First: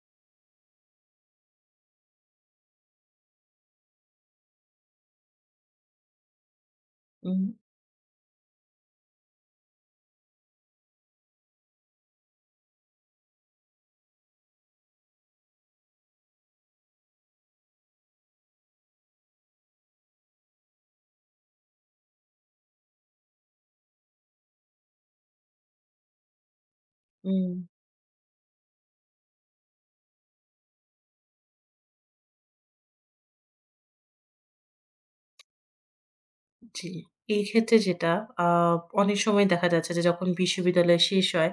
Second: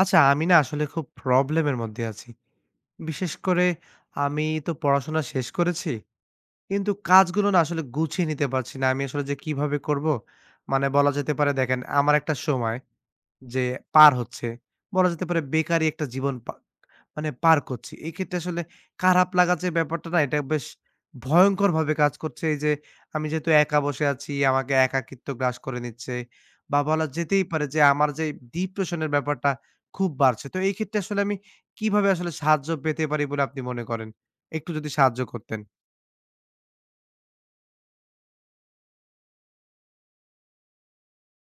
আচ্ছা, আমি না আসলে খুব প্রবলেমের মধ্যে আছি। বিশেষ করে আমি তো পড়াশোনা শেষ করেছি। কিন্তু কাজগুলো Mhm, না আসলে গুছিয়ে নিতে পারছি না। আমি আসলে যে কিভাবে করবো? মানে বলা যেতে পারে দেখেন, আমার একটা সময় যে পার হচ্ছে। বলা যেতে পারে বেকারই একটা জীবন মানে পার করছি। এক্ষেত্রে আসলে খারাপ লাগা যে ব্যাপারটা না এটা বেশ ভয়ংকরভাবে কাজ করছে। এই যে আমি যেহেতু একা বসে আছি, আমাকে একাকিত্ব গ্রাস করে নিচ্ছে বা বলা যেতেই পারে mhm. যে আমার যে ডিপ্রেশন এর ব্যাপারটা খুব বাড়ছে। তো এই ক্ষেত্রে আসলে আমি কিভাবে আসলে সাহায্য পেতে পারি বলে আপনি মনে করেন? একটু যদি সাহায্য করতেন। জি। এই ক্ষেত্রে যেটা আ অনেক সময় দেখা যাচ্ছে যে যখন বিশ্ববিদ্যালয় শেষ হয়,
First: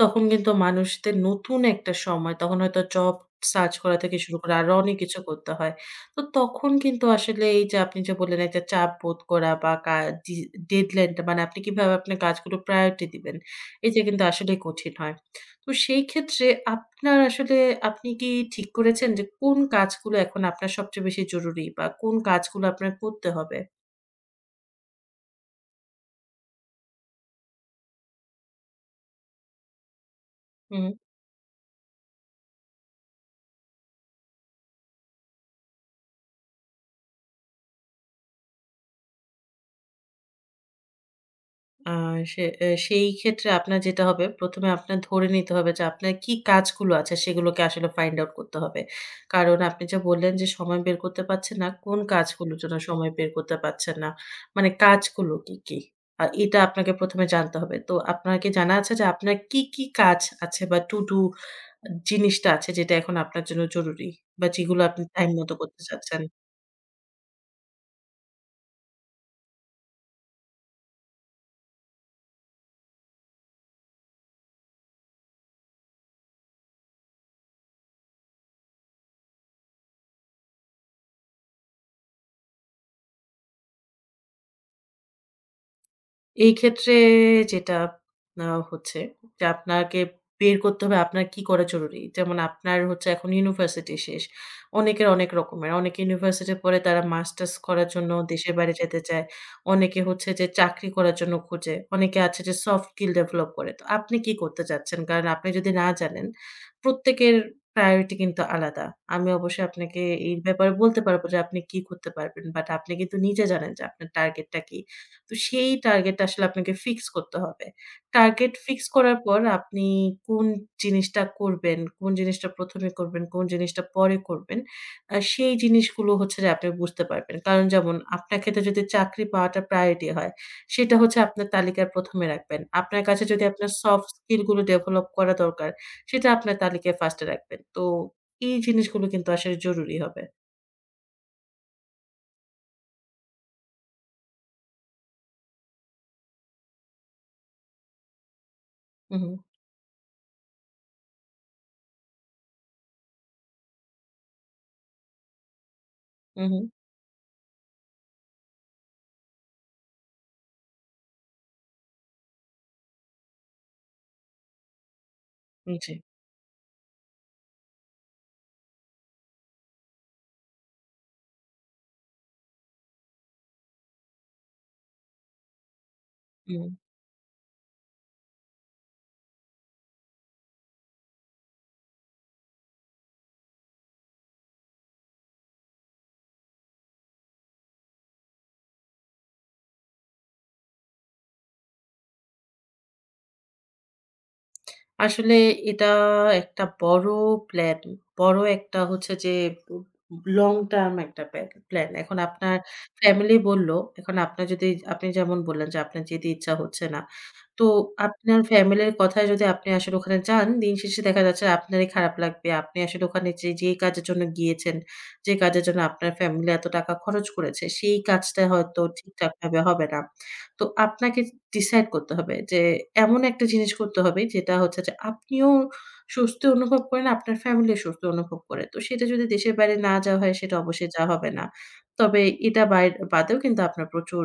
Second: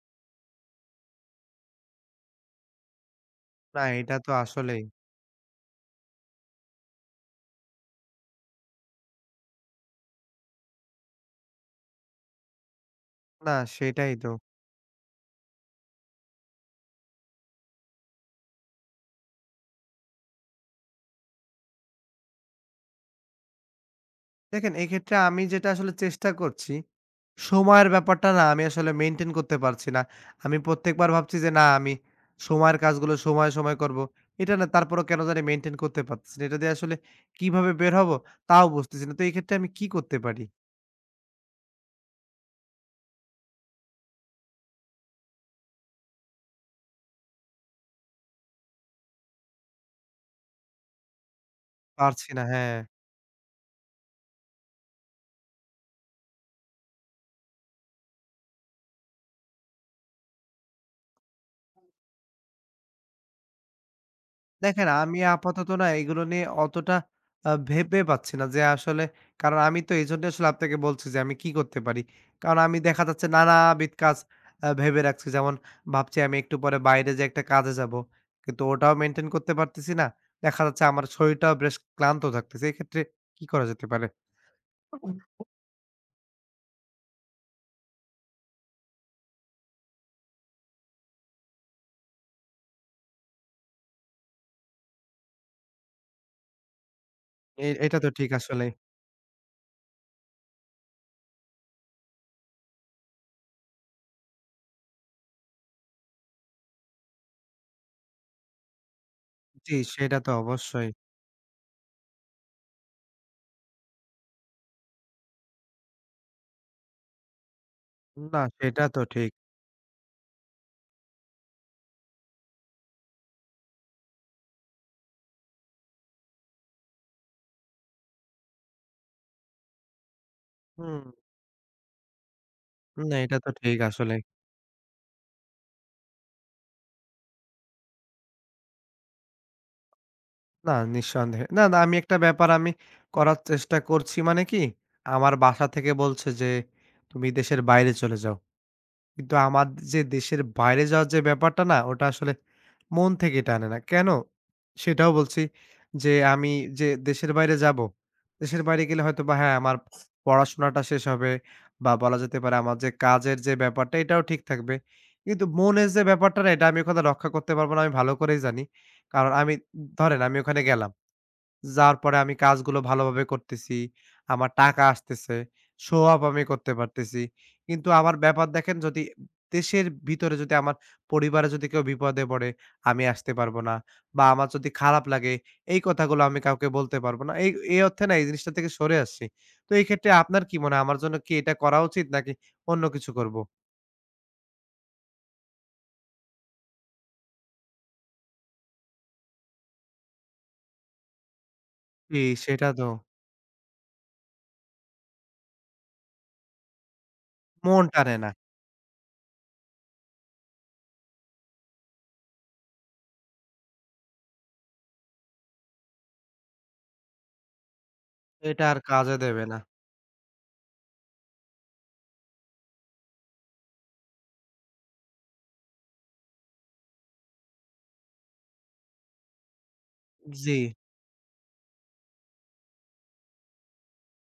তখন কিন্তু মানুষদের নতুন একটা সময় তখন হয়তো জব সার্চ না, করা থেকে এটা তো শুরু করে আরো আসলেই। অনেক কিছু করতে হয়। তো তখন কিন্তু আসলে এই যে আপনি যে বললেন একটা চাপ বোধ করা বা কা ডি ডেডলাইন টা মানে আপনি কিভাবে আপনার কাজগুলো প্রায়োরিটি দিবেন, না, এটা সেটাই কিন্তু তো। আসলেই কঠিন হয়। তো সেই ক্ষেত্রে আপনার আসলে আপনি কি ঠিক করেছেন যে কোন কাজগুলো এখন আপনার সবচেয়ে বেশি জরুরি বা কোন কাজগুলো আপনার করতে হবে? দেখেন এক্ষেত্রে আমি যেটা আসলে চেষ্টা করছি সময়ের ব্যাপারটা না আমি আসলে মেইনটেইন করতে পারছি না। আমি হু। প্রত্যেকবার ভাবছি যে না আমি সময়ের কাজগুলো সময়ে, সময়ে করব। এটা না তারপরেও কেন জানি মেইনটেইন করতে পারতেছি না। এটা দিয়ে আসলে কিভাবে বের হব তাও বুঝতেছি না। তো এই ক্ষেত্রে আমি কি করতে পারি? আ সে এ সেই ক্ষেত্রে আপনার যেটা হবে, ১ম এ আপনার ধরে নিতে হবে যে আপনার কি কাজগুলো আছে সেগুলোকে আসলে ফাইন্ড আউট করতে হবে। কারণ আপনি যা বললেন যে সময় বের করতে পারছেন না, কোন পারছি না, কাজগুলোর জন্য হ্যাঁ। সময় বের করতে পারছেন না। মানে কাজগুলো কি, কি? এটা আপনাকে ১ম এ জানতে হবে। তো আপনার কি জানা আছে যে আপনার কি, কি কাজ আছে বা to do জিনিসটা আছে যেটা এখন আপনার জন্য জরুরি বা যেগুলো দেখেন আপনি আমি টাইম মতো আপাতত করতে না চাচ্ছেন? এগুলো নিয়ে অতটা ভেবে পাচ্ছি না যে আসলে কারণ আমি তো এজন্যই আসলে আপনাকে বলছি যে আমি কি করতে পারি? কারণ আমি দেখা যাচ্ছে নানাবিধ কাজ ভেবে রাখছি। যেমন ভাবছি আমি একটু পরে বাইরে যেয়ে একটা কাজে যাবো। কিন্তু ওটাও মেইনটেইন করতে পারতেছি না। দেখা যাচ্ছে আমার শরীরটাও বেশ ক্লান্ত থাকতেছে। এক্ষেত্রে কি করা যেতে পারে? এই ক্ষেত্রে যেটা আ হচ্ছে যে আপনাকে বের করতে হবে আপনার কি করা জরুরি। যেমন আপনার হচ্ছে এখন ইউনিভার্সিটি শেষ। অনেকের অনেক রকমের। অনেকে ইউনিভার্সিটির পরে তারা মাস্টার্স এ করার এটা তো জন্য ঠিক দেশের আসলে। বাইরে যেতে চায়। অনেকে হচ্ছে যে চাকরি করার জন্য খোঁজে। অনেকে আছে যে সফট স্কিল ডেভেলপ করে। তো আপনি কি করতে চাচ্ছেন? কারণ আপনি যদি না জানেন, প্রত্যেকের প্রায়োরিটি কিন্তু আলাদা। আমি অবশ্যই জি, আপনাকে সেটা তো এই ব্যাপারে অবশ্যই। বলতে পারব যে আপনি কি করতে পারবেন। বাট আপনি কিন্তু নিজে জানেন যে আপনার টার্গেটটা কি। তো সেই টার্গেটটা আসলে আপনাকে ফিক্স করতে হবে। না, টার্গেট সেটা ফিক্স তো করার ঠিক। পর আপনি কোন জিনিসটা করবেন, কোন জিনিসটা ১ম এ করবেন, কোন জিনিসটা পরে করবেন, সেই জিনিসগুলো হচ্ছে যে আপনি বুঝতে পারবেন। কারণ যেমন আপনার ক্ষেত্রে যদি চাকরি পাওয়াটা প্রায়োরিটি হয়, সেটা হুম, হচ্ছে আপনার তালিকার ১ম এ রাখবেন। আপনার না কাছে এটা যদি তো আপনার ঠিক সফট আসলে। স্কিল গুলো ডেভেলপ করা দরকার, সেটা আপনার তালিকায় 1st এ রাখবেন। তো এই জিনিসগুলো কিন্তু আসলে জরুরি হবে। না, নিঃসন্দেহে। না, না, আমি একটা ব্যাপার আমি করার চেষ্টা করছি মানে কি, আমার বাসা থেকে বলছে যে, "তুমি দেশের বাইরে চলে যাও।" হু, হু, কিন্তু আমার যে দেশের বাইরে যাওয়ার যে ব্যাপারটা না, ওটা আসলে মন থেকে টানে না। কেন? সেটাও বলছি যে, হু, আমি হু। যে দেশের বাইরে যাবো, দেশের বাইরে গেলে হয়তোবা হ্যাঁ, আমার পড়াশোনাটা শেষ হবে বা বলা যেতে পারে আমার যে কাজের যে ব্যাপারটা, এটাও ঠিক থাকবে। কিন্তু মনের জি, যে ব্যাপারটা না, এটা আমি ওখানে রক্ষা করতে পারবো না, আমি ভালো করেই জানি। কারণ আমি ধরেন আমি ওখানে গেলাম। যার পরে আমি কাজগুলো ভালোভাবে করতেছি। আমার টাকা আসতেছে। শো অফ আমি হুম। করতে পারতেছি। কিন্তু আমার ব্যাপার দেখেন যদি দেশের ভিতরে যদি আমার পরিবারে যদি কেউ বিপদে পড়ে, আমি আসতে পারব না। বা আমার যদি খারাপ লাগে, এই কথাগুলো আমি কাউকে বলতে পারব না। এই এই অর্থে না এই জিনিসটা থেকে সরে আসছি। তো এই ক্ষেত্রে আপনার কি মনে হয় আমার জন্য কি এটা করা উচিত নাকি অন্য কিছু করব? আসলে এটা একটা বড় প্ল্যান। বড় একটা হচ্ছে যে উ লং টার্ম একটা প্ল্যান। এখন জি, আপনার সেটা তো ফ্যামিলি বলল, এখন আপনার যদি আপনি যেমন বললেন যে আপনার যেতে ইচ্ছা হচ্ছে না। তো মন টানে না। আপনার ফ্যামিলির কথায় যদি আপনি আসলে ওখানে যান, দিন শেষে দেখা যাচ্ছে আপনারই খারাপ লাগবে। আপনি আসলে ওখানে যেই কাজের জন্য গিয়েছেন, যে কাজের জন্য আপনার ফ্যামিলি এত টাকা খরচ করেছে, সেই কাজটা এটা আর হয়তো কাজে দেবে ঠিকঠাকভাবে না। হবে না। তো আপনাকে ডিসাইড করতে হবে যে, এমন একটা জিনিস করতে হবে যেটা হচ্ছে যে, আপনিও স্বস্তি অনুভব করেন, আপনার ফ্যামিলিও স্বস্তি অনুভব করে। তো সেটা যদি দেশের বাইরে না যাওয়া হয়, জি, সেটা অবশ্যই যাওয়া হবে না। তবে এটা বাদেও কিন্তু আপনার প্রচুর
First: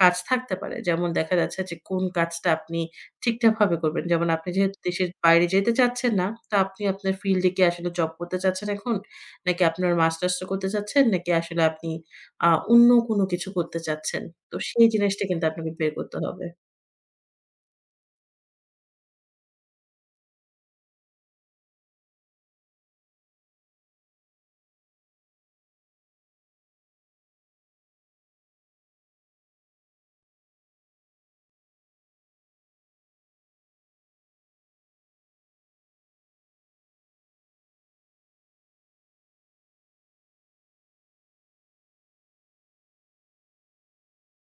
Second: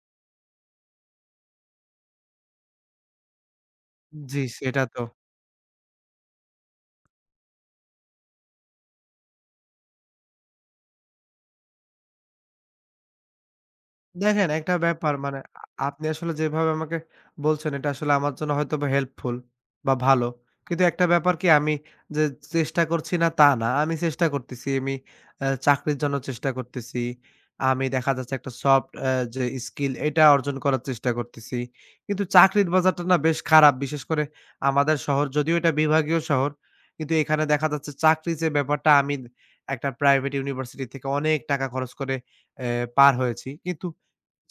কাজ থাকতে পারে। যেমন দেখা যাচ্ছে যে কোন কাজটা আপনি ঠিকঠাকভাবে করবেন। যেমন জি আপনি যেহেতু সেটা তো। দেশের বাইরে যেতে চাচ্ছেন না, তো আপনি আপনার ফিল্ডে কি আসলে জব করতে চাচ্ছেন এখন? নাকি আপনার মাস্টার্সটা করতে চাচ্ছেন? নাকি আসলে আপনি অন্য কোনো কিছু করতে চাচ্ছেন? দেখেন তো একটা সেই ব্যাপার জিনিসটা মানে কিন্তু আপনাকে বের আপনি করতে আসলে হবে। যেভাবে আমাকে বলছেন এটা আসলে আমার জন্য হয়তোবা হেল্পফুল বা ভালো। কিন্তু একটা ব্যাপার কি আমি যে চেষ্টা করছি না তা না। আমি চেষ্টা করতেছি, আমি চাকরির জন্য চেষ্টা করতেছি। আমি দেখা যাচ্ছে একটা সফট যে স্কিল এটা অর্জন করার চেষ্টা করতেছি। কিন্তু চাকরির বাজারটা না বেশ খারাপ। বিশেষ করে আমাদের শহর যদিও এটা বিভাগীয় শহর, কিন্তু এখানে দেখা যাচ্ছে চাকরি যে ব্যাপারটা আমি একটা প্রাইভেট ইউনিভার্সিটি থেকে অনেক টাকা খরচ করে অ্যা পার হয়েছি। কিন্তু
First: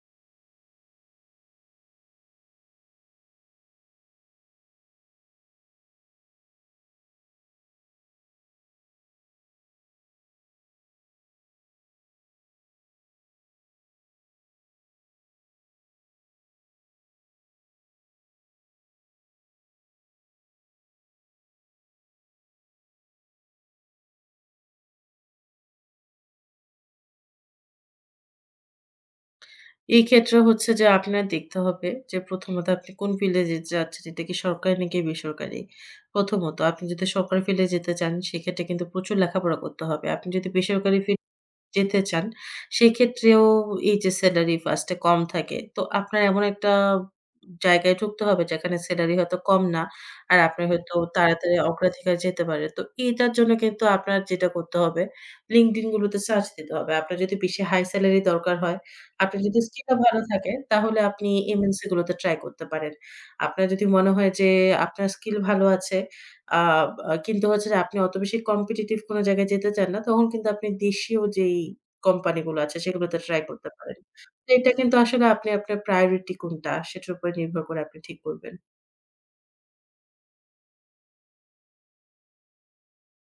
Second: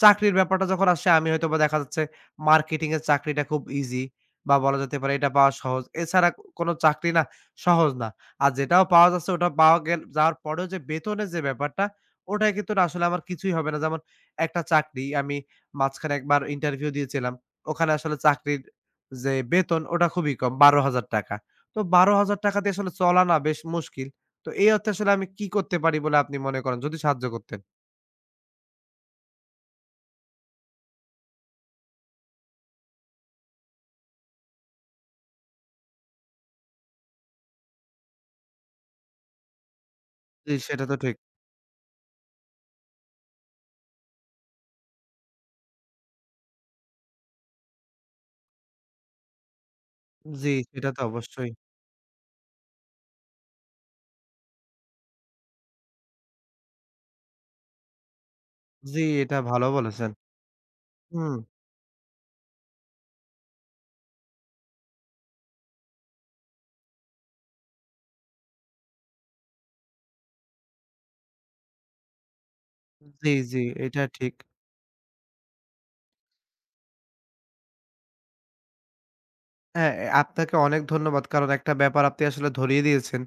চাকরির ব্যাপারটা যখন আসে আমি হয়তোবা দেখা যাচ্ছে মার্কেটিং এর চাকরিটা খুব ইজি বা বলা যেতে পারে এটা পাওয়া সহজ। এছাড়া কোনো চাকরি না সহজ না। আর যেটাও পাওয়া যাচ্ছে ওটা পাওয়া গেল যাওয়ার পরেও যে বেতনের যে ব্যাপারটা ওটাই কিন্তু না আসলে আমার কিছুই হবে না। যেমন একটা চাকরি আমি মাঝখানে একবার ইন্টারভিউ দিয়েছিলাম। ওখানে আসলে চাকরির যে বেতন ওটা খুবই কম ৳১২,০০০ তো ৳১২,০০০ দিয়ে আসলে চলা না বেশ মুশকিল। তো এই অর্থে আসলে আমি কি করতে পারি বলে আপনি মনে করেন? যদি সাহায্য করতেন। এই ক্ষেত্রে হচ্ছে যে আপনার দেখতে হবে যে প্রথমত আপনি কোন ফিল্ডে যেতে চাচ্ছেন, এটা কি সরকারি নাকি বেসরকারি? প্রথমত আপনি যদি সরকারি ফিল্ডে যেতে চান সেক্ষেত্রে কিন্তু প্রচুর লেখাপড়া করতে হবে। আপনি যদি জি, সেটা তো বেসরকারি ঠিক। ফিল্ডে যেতে চান, সেক্ষেত্রেও এই যে সেলারি ফার্স্ট এ কম থাকে। তো আপনার এমন একটা জায়গায় ঢুকতে হবে যেখানে সেলারি হয়তো কম না। আর জি, আপনি সেটা হয়তো তো অবশ্যই। তাড়াতাড়ি অগ্রাধিকার যেতে পারে। তো এটার জন্য কিন্তু আপনার যেটা করতে হবে, LinkedIn গুলোতে সার্চ দিতে হবে। আপনার যদি বেশি হাই সেলারি দরকার হয়, জি, এটা আপনার যদি ভালো স্কিলও বলেছেন। ভালো থাকে তাহলে আপনি হুম, MNC গুলোতে ট্রাই করতে পারেন। আপনার যদি মনে হয় যে আপনার স্কিল ভালো আছে আ আ কিন্তু হচ্ছে যে আপনি অত বেশি কম্পিটিটিভ কোন জায়গায় যেতে চান না। তখন কিন্তু আপনি দেশীয় যেই কোম্পানি গুলো আছে সেগুলোতে জি, ট্রাই জি, করতে পারেন। এটা ঠিক। তো এটা কিন্তু আসলে আপনি আপনার প্রায়োরিটি কোনটা সেটার উপর নির্ভর করে আপনি ঠিক করবেন। হ্যাঁ, এ আপনাকে অনেক ধন্যবাদ। কারণ একটা ব্যাপার আপনি আসলে ধরিয়ে দিয়েছেন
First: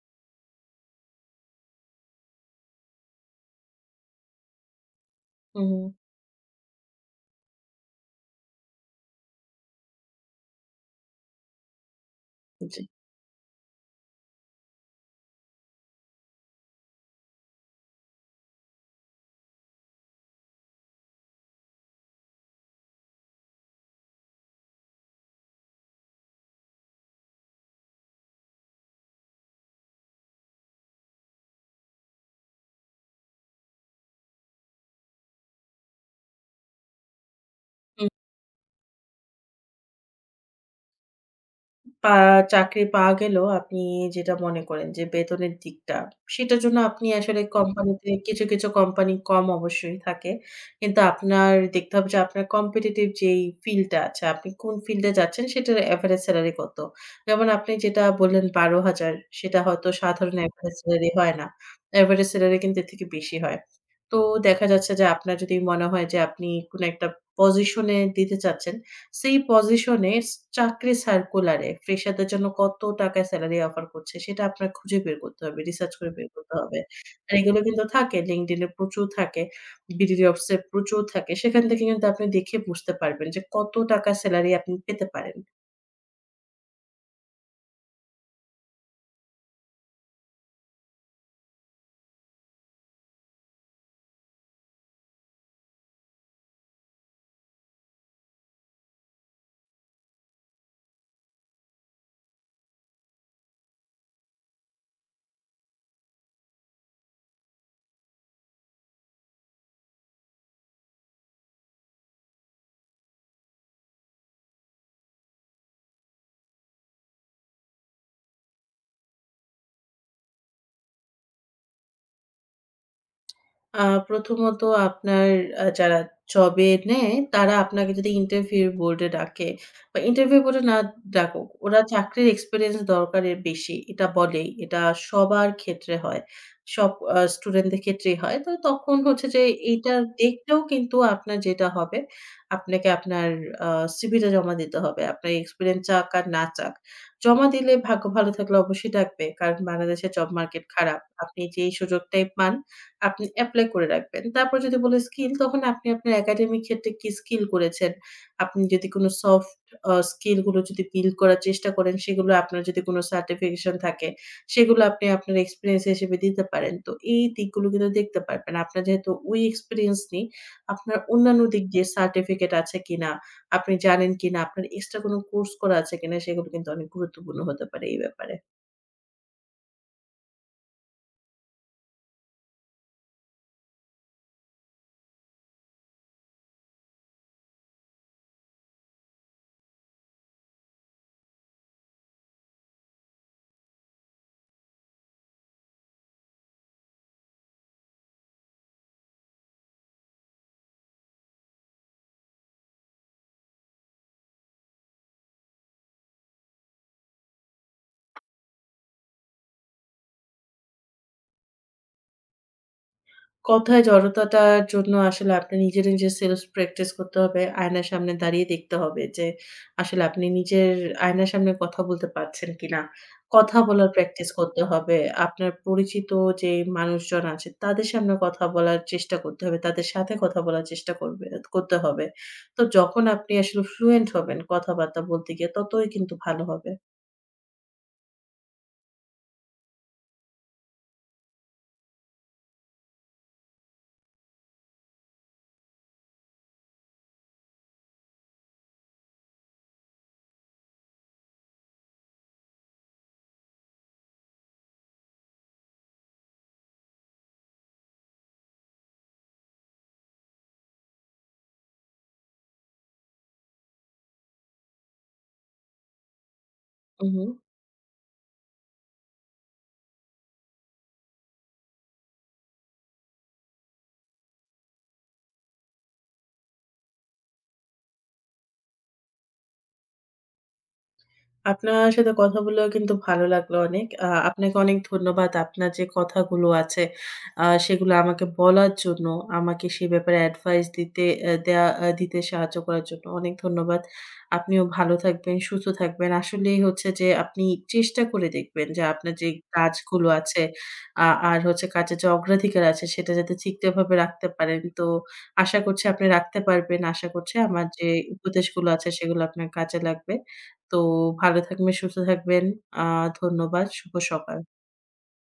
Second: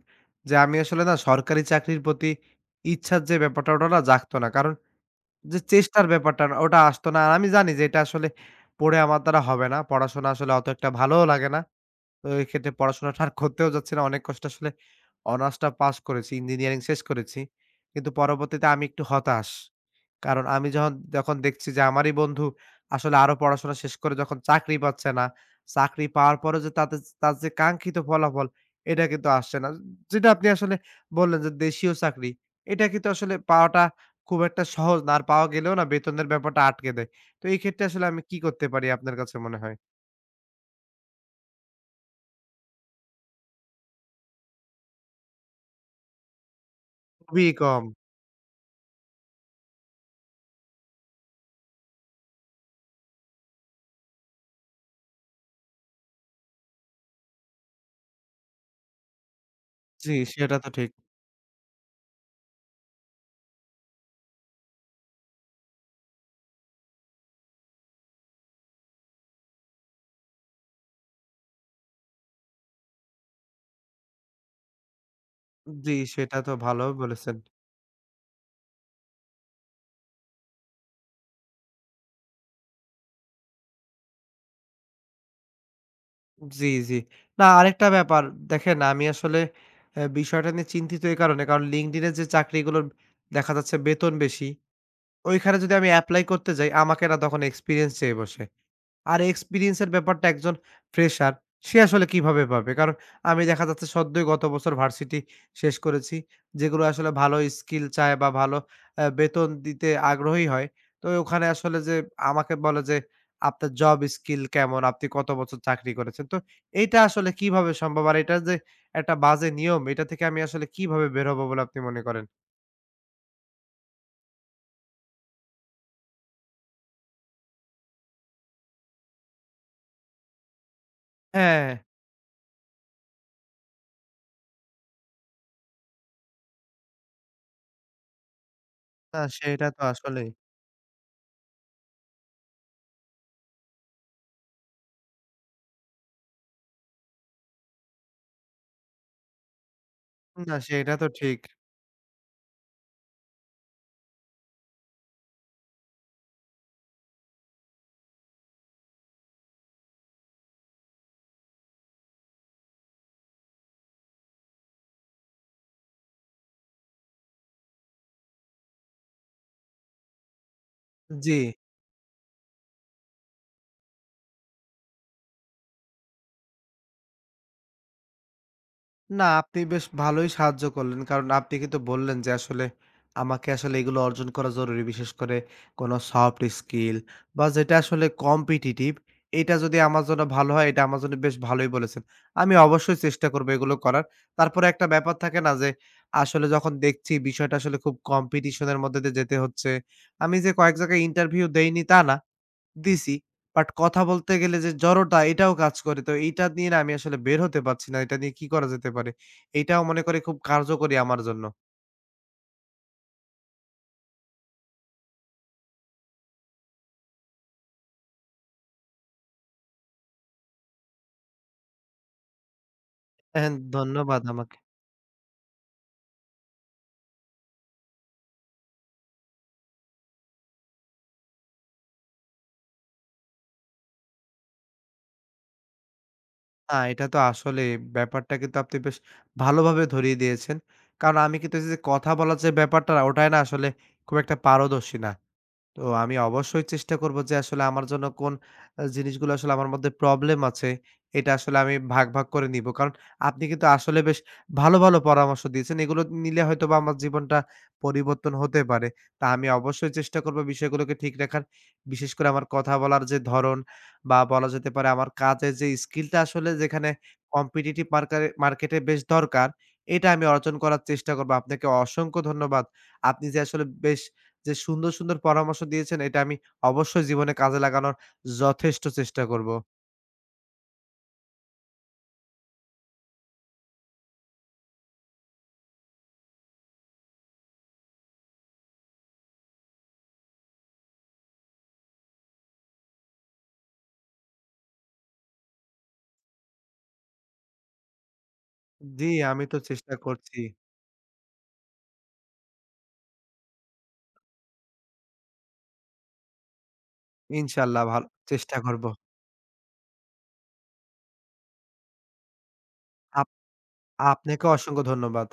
যে, আমি আসলে না সরকারি চাকরির প্রতি ইচ্ছার যে ব্যাপারটা, ওটা না জাগতো না। কারণ যে হুম, চেষ্টার ব্যাপারটা না, ওটা আসতো না। আর আমি জানি যে এটা আসলে পড়ে আমার দ্বারা হবে না। পড়াশোনা আসলে অত একটা ভালোও লাগে না। তো এই হুম ক্ষেত্রে জি। পড়াশোনাটা আর করতেও যাচ্ছি না। অনেক কষ্টে আসলে অনার্সটা পাস করেছি, ইঞ্জিনিয়ারিং শেষ করেছি। কিন্তু পরবর্তীতে আমি একটু হতাশ। কারণ আমি যখন যখন দেখছি যে আমারই বন্ধু আসলে আরো পড়াশোনা শেষ করে যখন চাকরি পাচ্ছে না, চাকরি পাওয়ার পরেও যে তার যে কাঙ্ক্ষিত ফলাফল এটা কিন্তু আসছে না। যেটা আপনি আসলে বললেন যে দেশীয় চাকরি, এটা কিন্তু আসলে পাওয়াটা খুব একটা সহজ না। আর পাওয়া গেলেও না বেতনের ব্যাপারটা আটকে দেয়। তো এই ক্ষেত্রে আসলে আমি কি করতে পারি আপনার কাছে মনে হয়? পা চাকরি পাওয়া গেলেও আপনি যেটা মনে করেন যে বেতনের দিকটা, সেটার জন্য আপনি আসলে খুবই কম। কোম্পানিতে কিছু, কিছু কোম্পানি কম অবশ্যই থাকে। কিন্তু আপনার দেখতে হবে যে আপনার competitive যেই ফিল্ডটা আছে, আপনি কোন ফিল্ডে যাচ্ছেন সেটার এভারেজ স্যালারি কত? যেমন আপনি যেটা বললেন ১২,০০০ সেটা হয়তো জি, সাধারণ সেটা তো এভারেজ ঠিক। স্যালারি হয় না। এভারেজ স্যালারি কিন্তু এর থেকে বেশি হয়। তো দেখা যাচ্ছে যে আপনার যদি মনে হয় যে আপনি কোন একটা পজিশনে দিতে চাচ্ছেন সেই পজিশনে চাকরির সার্কুলারে ফ্রেশারদের জন্য কত টাকায় সেলারি অফার করছে সেটা আপনার খুঁজে বের করতে হবে। রিসার্চ জি, করে বের সেটা তো করতে হবে। ভালো আর বলেছেন। এগুলো কিন্তু থাকে LinkedIn এ প্রচুর থাকে। BDD অফিসে প্রচুর থাকে। সেখান থেকে কিন্তু আপনি দেখে বুঝতে পারবেন যে কত টাকা সেলারি আপনি পেতে পারেন। জি, জি। না আরেকটা ব্যাপার দেখেন আমি আসলে বিষয়টা নিয়ে চিন্তিত এই কারণে কারণ LinkedIn এর যে চাকরিগুলোর দেখা যাচ্ছে বেতন বেশি, ওইখানে যদি আমি এপ্লাই করতে যাই আমাকে না তখন এক্সপেরিয়েন্স চেয়ে বসে। আর এক্সপেরিয়েন্স এর ব্যাপারটা একজন ফ্রেশার সে আসলে কিভাবে পাবে? কারণ আমি দেখা যাচ্ছে সদ্যই গত বছর ভার্সিটি শেষ করেছি। যেগুলো আসলে ভালো স্কিল চায় বা ভালো বেতন দিতে আগ্রহী হয়। তো ওখানে আসলে যে আমাকে বলে যে, "আপনার জব স্কিল কেমন? আপনি কত বছর চাকরি করেছেন?" তো এইটা আসলে কিভাবে সম্ভব? আর এটা যে একটা বাজে নিয়ম, এটা থেকে আমি আসলে কিভাবে বের হবো বলে আপনি মনে করেন? আ প্রথমত আপনার যারা জবে নেয়, তারা আপনাকে যদি ইন্টারভিউ বোর্ডে ডাকে বা ইন্টারভিউ বোর্ডে না ডাকুক, হ্যাঁ, ওরা চাকরির এক্সপেরিয়েন্স দরকারের বেশি। এটা বলেই। এটা সবার ক্ষেত্রে হয়। সব স্টুডেন্টদের ক্ষেত্রেই হয়। তো তখন না হচ্ছে যে সেটা তো এইটা আসলেই। দেখলেও কিন্তু আপনার যেটা হবে, আপনাকে আপনার আ সিভিটা জমা দিতে হবে। আপনার এক্সপেরিয়েন্স চাক আর না চাক। জমা দিলে ভাগ্য ভালো থাকলে অবশ্যই ডাকবে। কারণ বাংলাদেশের জব না মার্কেট সেটা খারাপ। তো ঠিক। আপনি যেই সুযোগটাই পান আপনি এপ্লাই করে রাখবেন। তারপর যদি বলে স্কিল তখন আপনি আপনার একাডেমিক ক্ষেত্রে কি স্কিল করেছেন? আপনি যদি কোন সফট স্কিল গুলো যদি বিল্ড করার চেষ্টা করেন সেগুলো আপনার যদি কোন সার্টিফিকেশন থাকে সেগুলো আপনি আপনার এক্সপেরিয়েন্স হিসেবে দিতে পারেন। তো এই দিকগুলো কিন্তু দেখতে পারবেন। আপনার যেহেতু ওই এক্সপেরিয়েন্স নেই, আপনার জি। অন্যান্য দিক দিয়ে সার্টিফিকেট আছে কিনা, আপনি জানেন কিনা, আপনার এক্সট্রা কোন কোর্স করা আছে কিনা সেগুলো কিন্তু অনেক গুরুত্বপূর্ণ হতে পারে এই ব্যাপারে। না, আপনি বেশ ভালোই সাহায্য করলেন। কারণ আপনি কিন্তু বললেন যে আসলে আমাকে আসলে এগুলো অর্জন করা জরুরি। বিশেষ করে কোনো সফট স্কিল বা যেটা আসলে কম্পিটিটিভ এটা যদি আমার জন্য ভালো হয় এটা আমার জন্য বেশ ভালোই বলেছেন। আমি অবশ্যই চেষ্টা করব এগুলো করার। তারপরে একটা ব্যাপার থাকে না যে আসলে যখন দেখছি বিষয়টা আসলে খুব কম্পিটিশন এর মধ্যে দিয়ে যেতে হচ্ছে। আমি যে কয়েক জায়গায় ইন্টারভিউ দেইনি তা না। দিছি। বাট কথা বলতে গেলে যে জড়তা এটাও কাজ করে। তো এইটা নিয়ে না আমি আসলে বের হতে পারছি না। এটা নিয়ে কি করা যেতে পারে? এটাও মনে করি খুব কার্যকরী আমার জন্য। কথায় জড়তাটার জন্য আসলে আপনার নিজের, নিজের সেলফ প্র্যাকটিস করতে হবে। আয়নার সামনে দাঁড়িয়ে দেখতে হবে যে, আসলে আপনি নিজের আয়নার সামনে কথা বলতে পারছেন কিনা? হ্যাঁ, কথা বলার ধন্যবাদ প্র্যাকটিস আমাকে। করতে হবে। আপনার পরিচিত যে মানুষজন আছে, তাদের সামনে কথা বলার চেষ্টা করতে হবে। তাদের সাথে কথা বলার চেষ্টা করবে করতে হবে। তো যখন আপনি আসলে ফ্লুয়েন্ট হবেন কথাবার্তা বলতে গিয়ে, ততই কিন্তু ভালো হবে। না, এটা তো আসলে ব্যাপারটা কিন্তু আপনি বেশ ভালোভাবে ধরিয়ে দিয়েছেন। কারণ আমি কিন্তু এই যে কথা বলার যে ব্যাপারটা না, ওটায় না আসলে খুব একটা পারদর্শী না। তো আমি অবশ্যই চেষ্টা করব যে আসলে আমার জন্য কোন জিনিসগুলো আসলে আমার মধ্যে প্রবলেম আছে, এটা আসলে আমি ভাগ, ভাগ করে নিবো। কারণ আপনি কিন্তু আসলে বেশ ভালো, ভালো পরামর্শ দিয়েছেন। এগুলো নিলে হয়তোবা আমার জীবনটা পরিবর্তন হতে পারে। তা আমি অবশ্যই চেষ্টা করব বিষয়গুলোকে ঠিক রাখার। বিশেষ করে আমার কথা বলার যে ধরন বা বলা যেতে পারে আমার কাজের যে স্কিলটা আসলে যেখানে উহু। কম্পিটিটিভ মার্কারে মার্কেটে বেশ দরকার, এটা আমি অর্জন করার চেষ্টা করব। আপনাকে অসংখ্য ধন্যবাদ। আপনি যে আসলে বেশ যে সুন্দর, সুন্দর পরামর্শ দিয়েছেন এটা আমি অবশ্যই জীবনে কাজে লাগানোর যথেষ্ট চেষ্টা করব। আপনার সাথে কথা বলেও কিন্তু ভালো লাগলো অনেক। আপনাকে অনেক ধন্যবাদ। আপনার যে কথাগুলো আছে, সেগুলো আমাকে বলার জন্য, আমাকে সে ব্যাপারে অ্যাডভাইস দিতে অ্যা দেয়া আ দিতে সাহায্য করার জন্য অনেক ধন্যবাদ। আপনিও ভালো থাকবেন, সুস্থ থাকবেন। আসলেই হচ্ছে যে আপনি চেষ্টা করে দেখবেন যে জি, আপনার যে আমি তো চেষ্টা কাজগুলো করছি। আছে, আর হচ্ছে কাজের যে অগ্রাধিকার আছে সেটা যাতে ঠিকঠাকভাবে রাখতে পারেন। তো আশা করছি আপনি রাখতে পারবেন। আশা করছি আমার ইনশাআল্লাহ যে ভালো চেষ্টা উপদেশগুলো করব। আছে সেগুলো আপনার কাজে লাগবে। তো ভালো থাকবেন, সুস্থ থাকবেন। আ আপ ধন্যবাদ। শুভ সকাল। আপনাকেও অসংখ্য ধন্যবাদ।